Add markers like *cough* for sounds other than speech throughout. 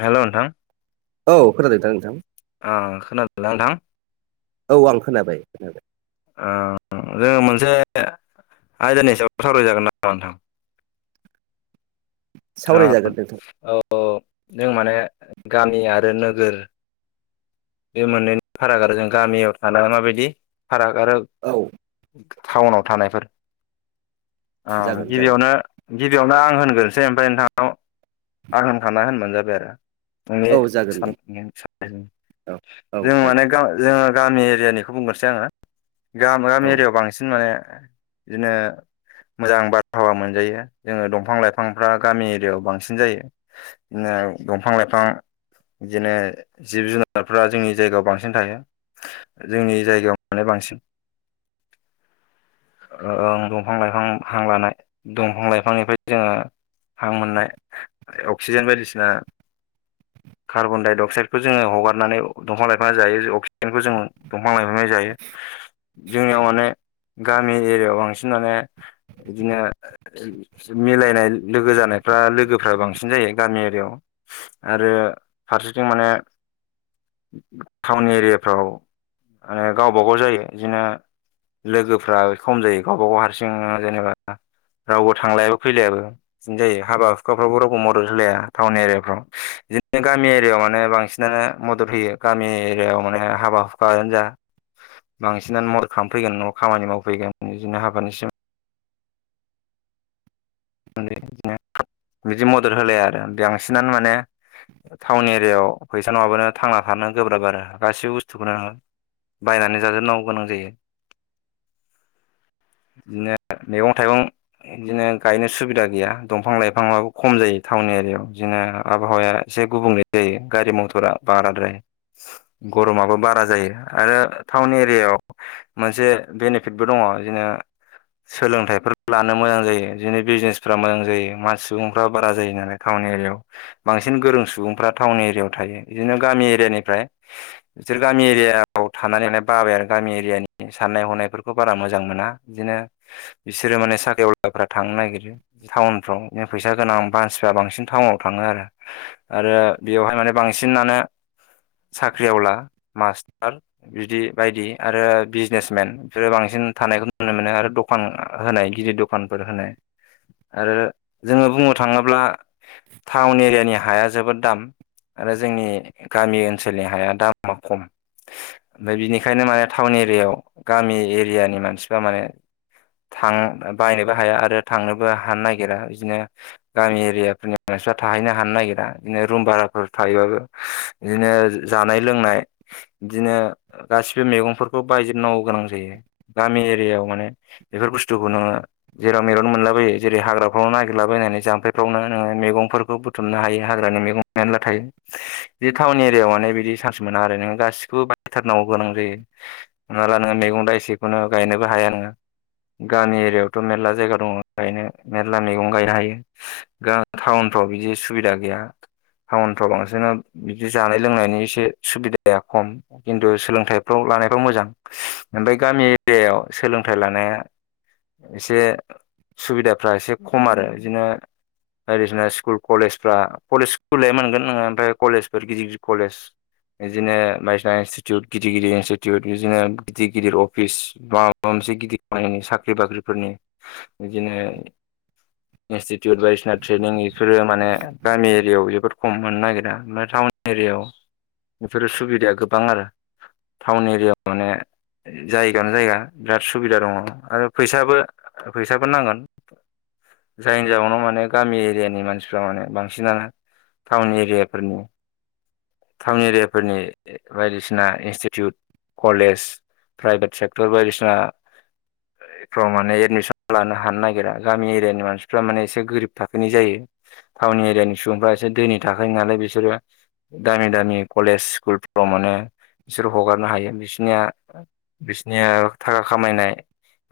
हेल' नोंथां औ खोनादों दा नोंथां ओ खोनादोंना नोंथां? ओ औ आं खोनाबाय खोनाबाय *unintelligible* से आयदानि सायाव सावरायजागोन नामा नोंथां? सावरायजागोन नोंथां औ जों माने गामि आरो नोगोर बे मोननैनि फाराग आरो जों गामियाव थानानै माबायदि फाराग आरो औ टाउनाव थानायफोर ओ जागोन जागोन गिबियावनो गिबियावनो आं होनग्रोनोसै ओमफ्राय नोंथांनाव आं होनखांना होनबानो जाबाय आरो औ जागोन दे *unintelligible* औ औ जों माने जागोन जों गामि एरियानिखौ बुंग्रोसै आङो गामि औ एरियाायाव बांसिन माने बिदिनो मोजां बारहावा मोनजायो जोङो दंफां लाइफांफ्रा गामि एरियायाव बांसिन जायो बिदिनो दंफां लाइफां बिदिनो जिब जुनार जुनारफ्रा जोंनि जायगायाव बांसिन थायो जोंनि जायगायाव माने बांसिन *unintelligible* ओं दंफां लाइफां हां लानाय दंफां लाइफांनिफ्राय जोङो हां मोननाय अक्सिजेन बायदिसिना कार्बनडाइ अक्साइडखौ जोङो हगारनानै दंफां लाइफांआ जायो अक्सिजेनखौ जों दं फां लाइफांआ जायो जोंनियाव माने गामि एरियायाव बांसिन माने बिदिनो मि-मिलायनाय लोगो जानायफ्रा लोगोफ्रा बांसिन जायो गामि एरियायाव। आरो फारसेथिं माने टाउन एरियाफ्राव आरो गावबा गाव जायो बिदिनो लोगो फ्रा खम जायो गावबा गाव हारसिं जेनेबा रावबो थांलायाबो फैलायाबो बिदिनो जायो हाबा हुखाफ्रावबो रावबो मदद होलाया टाउन एरियाफ्राव बिदिनो गामि एरियायाव माने बांसिनानो मदद होयो गामि एरियायाव माने हाबा हुखायानो जा बांसिनानो मदद खालामफैगोन नङा खामानि मावफैगोन बिदिनो हाबानि सिगां *unintelligible* बिदि मदद होलाया आरो बांसिनानो माने टाउन एरियायाव फैसा नङाबानो थांना थानो गोब्राब आरो गासिबो बुस्थुखौनो बायनानै जाजोबनांगौ गोनां जायो। बिदिनो मैगं थाइगं बिदिनो गायनो सुबिदा गैया दंफां लाइफाङाबो खम जायो टाउन एरियायाव बिदिनो आबहावाया एसे गुबुंले जायो। गारि मथरा बाराद्राय गरमाबो बारा जायो आरो टाउन एरियायाव मोनसे बेनिफिटबो दङ बिदिनो सोलोंथाइफोर लानो मोजां जायो बिदिनो बिजनेसफ्रा मोजां जायो मान सुबुंफ्रा बारा जायो नालाय टाउन एरियायाव बांसिन गोरों सुबुंफ्रा टाउन एरियायाव थायो बिदिनो गामि एरियानिफ्राय बिसोर गामि एरियायाव थानानैलाय बाबाय आरो गा मि एरियानि साननाय हनायफोरखौ बारा मोजां मोना बिदिनो बिसोरो माने साख्रिआवलाफ्रा थांनो नागिरो टाउनफ्राव बिदि फैसा गोनां मानसिफ्रा बांसिन टाउनाव थाङो आरो आरो बेवहाय माने बांसिनानो साख्रिआवला मास्टार बिदि बायदि आरो बिजनेसमेन बिफोरो बांसिन थानायखौ नुनो मोनो आरो दखान होनाय गिदिर दखानफोर होनाय आरो जोङो बुंनो थाङोब्ला टाउन एरियानि हाया जोबोद दाम आरो जोंनि गामि ओनसोलनि हाया दामा खम। ओमफाय बिनिखायनो माने टाउन एरियायाव गामि एरियानि मानसिफ्रा माने थां बायनो बो हाया आरो थांनोबो हानो नागिरा बिदिनो गामि एरियाफोरनि मानसिफ्रा थाहैनो हानो नागिरा बिदिनो रुम भाराफोर थाहैबाबो बिदिनो जानाय लोंनाय बिदिनो गासै सिबो मैगंफोरखौ बायजोबनांगौ गोनां जायो गामि एरियायाव माने बेफोर बुस्थुखौ नोङो जेराव मेरननो मोनलाबायो जेरै हाग्राफ्रावनो नागिरलाबायनानै जाम्फैफ्रावनो नोङो मैगंफोरखौ बुथुमनो हायो हाग्रान मैगं मेनला थायो बि टाउन एरियायाव माने बिदि सान्स मोना आरो नों गासिखौबो बायथारनांगौ गोनां जायो हमनाला नोङो मैगं दाय एसेखौनो गायनोबो हाया नोङो गामि एरियायाव थ' मेरला जायगा दङ गायनो मेरला मैगं गायनो हायो गा टाउनफ्राव बिदि सुबिदा गैया दा टाउनफ्राव बांसिनो बिदि जानाय लोंनायनि एसे सुबिदाया खम खिन्थु सोलोंथाइफ्राव बानायफ्राव मोजां ओमफाय गामि एरियायाव सोलोंथाइ लानाया एसे सुबिदाफ्रा एसे खम आरो इदिनो बायदिसिना स्कुल कलेजफ्रा कलेज स्कुले मोनगोन नोङो ओमफ्राय कलेजफोर गिदिर गिदिर कलेज इदिनो बायदिसिना इनस्थिथिउथ गिदिर गिदिर इनस्टिटिउट इदिनो गिदिर गिदिर अफिस बा मोनसे गिदिर *unintelligible* साख्रि बाख्रि फोरनि बिदिनो इनस्टिटिउट बायदिसिना ट्रेनिं सोर माने गामि एरियायाव फोर खम मोननो नागिरा ओमफ्राय टाउन एरिययाव बेफोरो सुबिदाया गोबां आरो टाउन एरिया माने जायगानो जायगा बिराद सुबिदा दङ आरो फै साबो फैसाबो नांगोन जायनि जाउनाव माने गामि एरियानि मानसिफ्रा माने बांसिनानो टाउन एरियाफोरनि टाउन एरियाफोरनि बायदिसिना इनस्टिटिउट कलेज प्राइभेट सेक्टर बायदिसिना फ्राव माने एदमिसन लानो हानो नागिरा गामि एरियानि मानसिफ माने एसे गोरिब थाखोनि जायो टाउनि एरियानि सुबुंफ्रा एसे धोनि थाखानि नालाय बिसोरो दामि दामि कलेज स्कुलफ्राव माने बिसोर हगारनो हायो बिसनिया बिसनिया थाखा खामायनाय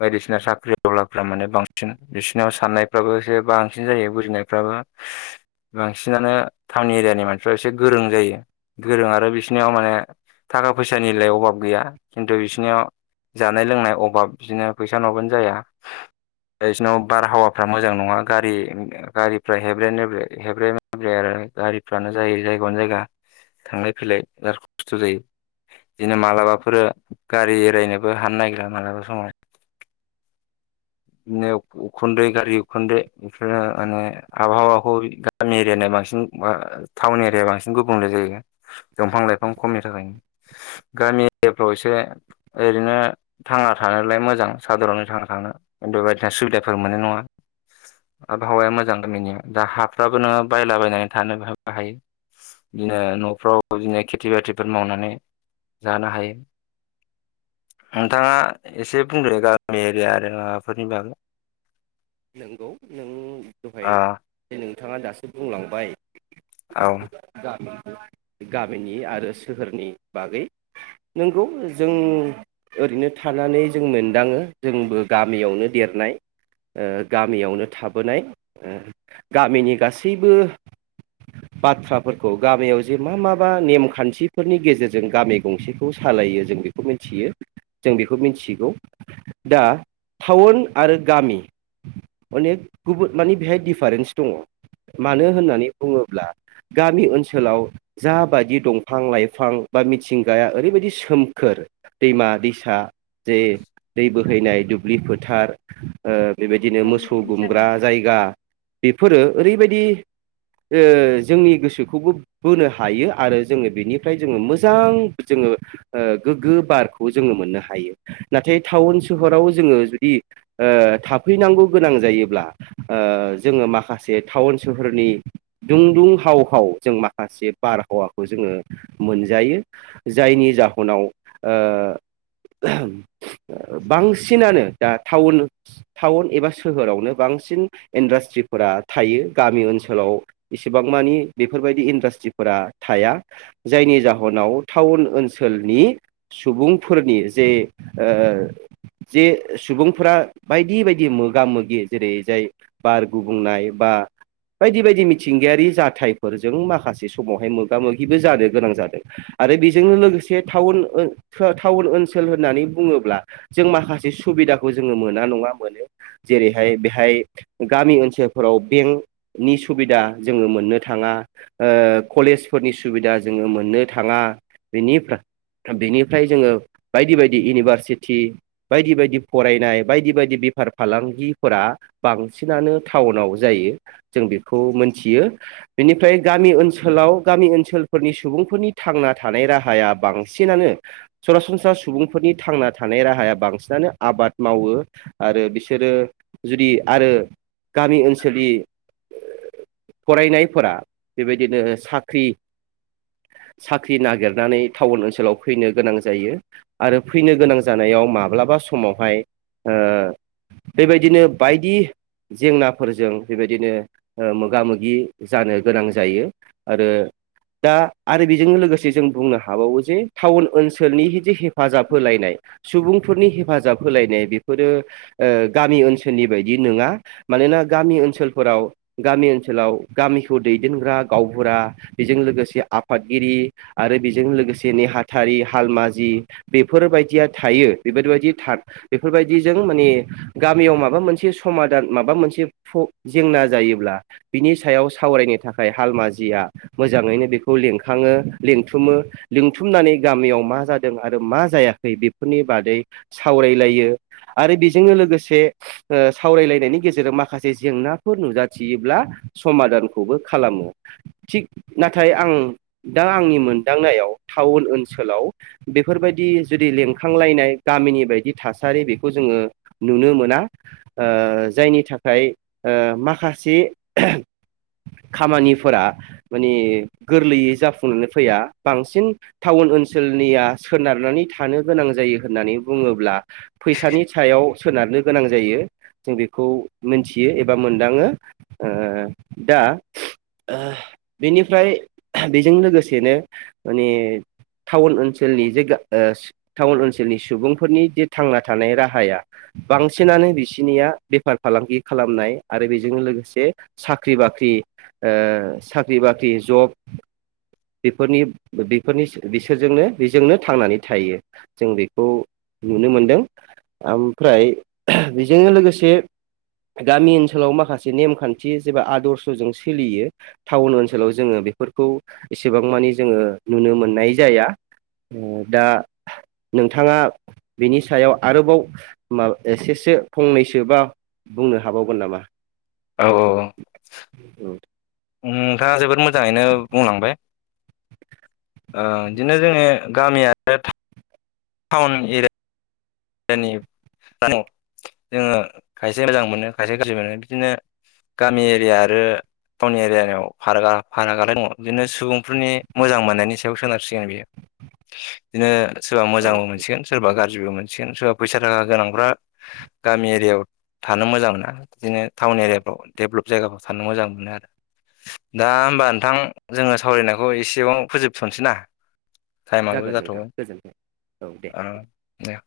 बायदिसिना साख्रि आवलाफ्रा माने बांसिन बिसिनाव साननायफ्राबो एसे बांसिन जायो बुजिनायफ्राबो बांसिनानो टाउन एरियानि मानसिफ्रा एसे गोरों जायो गोरों आरो बिसिनियाव माने थाखा फैसानिलाय अभाब गैया खिन्थु बिसोरनियाव जानाय लोंनाय अभाब बिदिनो फैसा नङाबानो जाया दा‌ बिसिनाव बारहावाफ्रा मोजां नङा गारि गारिफ्रा हेब्रेरे नेब्रे हेब्रे नेब्रे आरो गारिफ्रानो जायो जायगानो जायगा थांलाय फैलाय बिराद खस्थ' जायो बिदिनो मालाबाफोरो गारि एरायनोबो हानो नागिरा मालाबा समाव बिदिनो उखुन्दै गारि उखुन्दै बेफोरनो माने आबहावाखौ गामि एरिनि मान बांसिन बा‌ टाउन एरिया बांसिन गुबुंले जायो दंफां लाइफां खमनि थाखायनो गामिफ्राव एसे ओरैनो थांना थानोलाय मोजां सादरनै थांना थानो । बेबायथा सुबिदाफोर मोननाय नङा आबहावाया मोजां गामिनिया दा हाफ्राबो नोङो बायलाबायनानै थानोबो हायो बिदिनो न'फ्राव बिदिनो खेथि बाथिफोर मावनानै जानो हायो नोंथाङा एसे बुंदो गामि एरिया आरो माबाफोरनि बागै नंगौ नों दहाय आ नोंथाङा दासो बुंलांबाय औ गामिनि आरो सोहोरनि बागै नंगौ जों ओरैनो थानानै जों मोनदाङो जोंबो गामियावनो देर *unintelligible* ओ गामियावनो थाबोनाय ओ गामिनि गासैबो बाथ्राफोरखौ गामियाव जे मा माबा नेमखान्थिफोरनि गेजेरजों गामि गंसेखौ सा लायो जों बेखौ मिथियो जों बेखौ मिथिगौ दा टाउन आरो गामि अनेक गुबुन माने बेहाय डिफरेन्स दङ मानो होननानै बुङोब्ला गामि ओनसोलाव जाबायदि दंफां लाइफां बा मिथिंगाया ओरैबायदि सोमखोर दैमा दैसा जे दै बोहैनाय दुब्लि फोथार ओ बेबायदिनो मोसौ गुमग्रा जायगा बेफोरो ओरैबायदि ओ जोंनि गोसोखौबो बोनो हायो आरो जोङो बेनिफ्राय जोङो मोजां बिजों ओ गोग्गो बारखौ जोङो मोननो हायो नाथाय टाउन सोहराव जोङो जुदि ओ थाब फैनांगौ गोनां जायोब्ला ओ जोङो माखासे टाउन सोहोरनि दुं दुं हाव हाव जों माखासे बारहावाखौ जोङो मोनजायो जायनि जाहोनाव ओ बांसिनानो दा टाउन टाउन एबा सोहोरावनो बांसिन इन्डास्ट्रिफोरा थायो गामि ओनसोलाव एसेबां मा मानि बेफोरबायदि इडास्ट्रिफोरा थाया जायनि जाहोनाव टाउन ओनसोलनि सुबुंफोरनि जे ओ जे सुबुंफोरा बाय बायदि बायदि मोगा मोगि जेरै जाय बार गुबुंनाय बा बायदि बायदि मिथिंगायारि जाथायफोरजों माखासे समावहाय मोगा मोगिबो जानो गोनां जादों आरो बेजोंनो लोगोसे टाउन ओन टाउन ओनसोल होननानै बुङोब्ला जों माखासे सुबि सुबिदाखौ जोङो मोना नङा मोनो *inaudible* जेरैहाय बेहाय गामि ओनसोलफोराव बेंकनि सुबिदा जोङो मोननो थाङा ओ कलेजफोरनि सुबिदा जोङो मोननो थाङा बेनिफ्राय बेनिफ्राय जोङो बायदि बायदि इउनिभारसिटि बायदि बायदि फरायनाय बायदि बायदि बेफार फालांगिफोरा बांसिनानो टाउनाव जायो जों बेखौ मोनथियो बेनिफ्राय गामि ओनसोलाव गामि ओनसोलफोरनि सुबुंफोरनि थांना थानाय राहाया बांसिना नो सरासनस्रा सुबुंफोरनि थांना थानाय राहाया बांसिनानो आबाद मावो आरो बिसोरो जुदि आरो गामि ओनसोलनि ओ फरायनायफोरा बेबायदिनो साख्रि *inaudible* साख्रि नागिरनानै टाउन ओनसोलाव फैनो गोनां जायो आरो फैनो गोनां जानायाव माब्लाबा समावहाय ओ बेबायदिनो बायदि जेंनाफोरजों बेबायदिनो ओ मोगा मोगि जानो गोनां जायो आरो दा आरो बेजों लोगोसे जों बुंनो हाबावो जे टाउन ओनसोलनि हिदि हे हेफाजाब होलायनाय सुबुंफोरनि हेफाजाब होलायनाय बेफोरो ओ गामि ओनसोलनि बायदि नोङा मानोना गामि ओनसोलफोराव गामि ओनसोलाव गामि मिखौ दैेदेनग्रा गावबुरा बेजों लोगोसे आफादगिरि आरो बेजों लोगोसे नेहाथा थारि हालमाजि बेफोरबायदिया थायो बेफोरबायदि था बेफोरबायदिजों माने गामियाव माबा मोनसे समादान माबा मोनसे प्र' जेंना जायोब्ला बिनि सायाव साव रायनो थाखाय हालमाजिया मोजाङैनो बेखौ लिंखाङो लिंथुमो लिंथुमनानै गा गामियाव मा जादों आरो मा जायाखै बेफोरनि बादै सावरायलायो आरो जोङो लोगोसे ओ सावरायलायनायनि गेजेरजों माखासे जेंनाफोर नुजाथियोब्ला समाजाव समादानखौबो खालामो थिग नाथाय आं दा आंनि मोनदांनायाव टाउन ओनसोलाव बेफोरबायदि जुदि लिंखांलायनाय गामिनि बायदि थासारि बेखौ जोङो नुनो मोना ओ जायनि थाखाय ओ माखासे खामानिफोरा माने गोरलैयै जाफुंनानै फैया बांसिन टाउन ओनसोलनिया सोनारनानै थानो गोनां जायो होननानै बुङोब्ला फैसानि सायाव सोनारनो गोनां जायो जों बेखौ मोनथियो एबा मोनदाङो ओ दा आ बेनिफ्राय आहो बेजों लोगोसेनो माने टाउन ओनसोलनि जाइगा ओ स टाउन ओनसोलनि सुबुंफोरनि जे थांना थानाय राहाया बांसिनानो बिसिनिया बेफार फालांगि खालामनाय आरो बेजों लोगोसे साख्रि बाख बाख्रि ओ साख्रि बाख्रि जब बेफोरनि बेफोरनि बिसोरजोंनो बेजोंनो थांनानै थायो जों बेखौ नुनो मोनदों ओमफ्राय बेजों लोगोसे गामि ओनसोलाव माखासे नेमखान्थि जेबा आदर्शजों सोलियो टाउन ओनसोलाव जोङो बेफोरखौ एसेबां मानि जोङो नुनो मोननाय जाया दा नोंथाङा बिनि सायाव आरोबाव माबा एसेसो फंनैसोबा बुंनो हाबावगोन नामा औ औ उम नोंथाङा जोबोद मोजाङैनो बुंलांबाय। ओ बिदिनो जोङो गामि आरो था टाउन एरिया यानि *unintelligible* जोङो खायसे मोजां मोनो खायसे गाज्रि मोनो बिदिनो गामि एरिया आरो टाउनि एरियानियाव फारागा फारागाल दङ बिदिनो सुबुंफोरनि मोजां मोननायनि सायाव सोनारसिगोन बियो बिदिनो सोरबा औ मोजांबो मोनसिगोन सोरबा गाज्रिबो मोनसिगोन सिख सोरा फैसा थाखा गोनांफ्रा गामि एरियाव थानो मोजां मोना बिदिनो टाउन एरियाफ्राव डेभलप जायगाफ्राव थानो मोजां मोनो आरो दा होमबा नोंथां जोङो सावरायनायखौ एसेबां फोजोबथ'नोसै ना टाइमाबो जागोन नोंथां जाथ'गोन गोजोनथों औ दे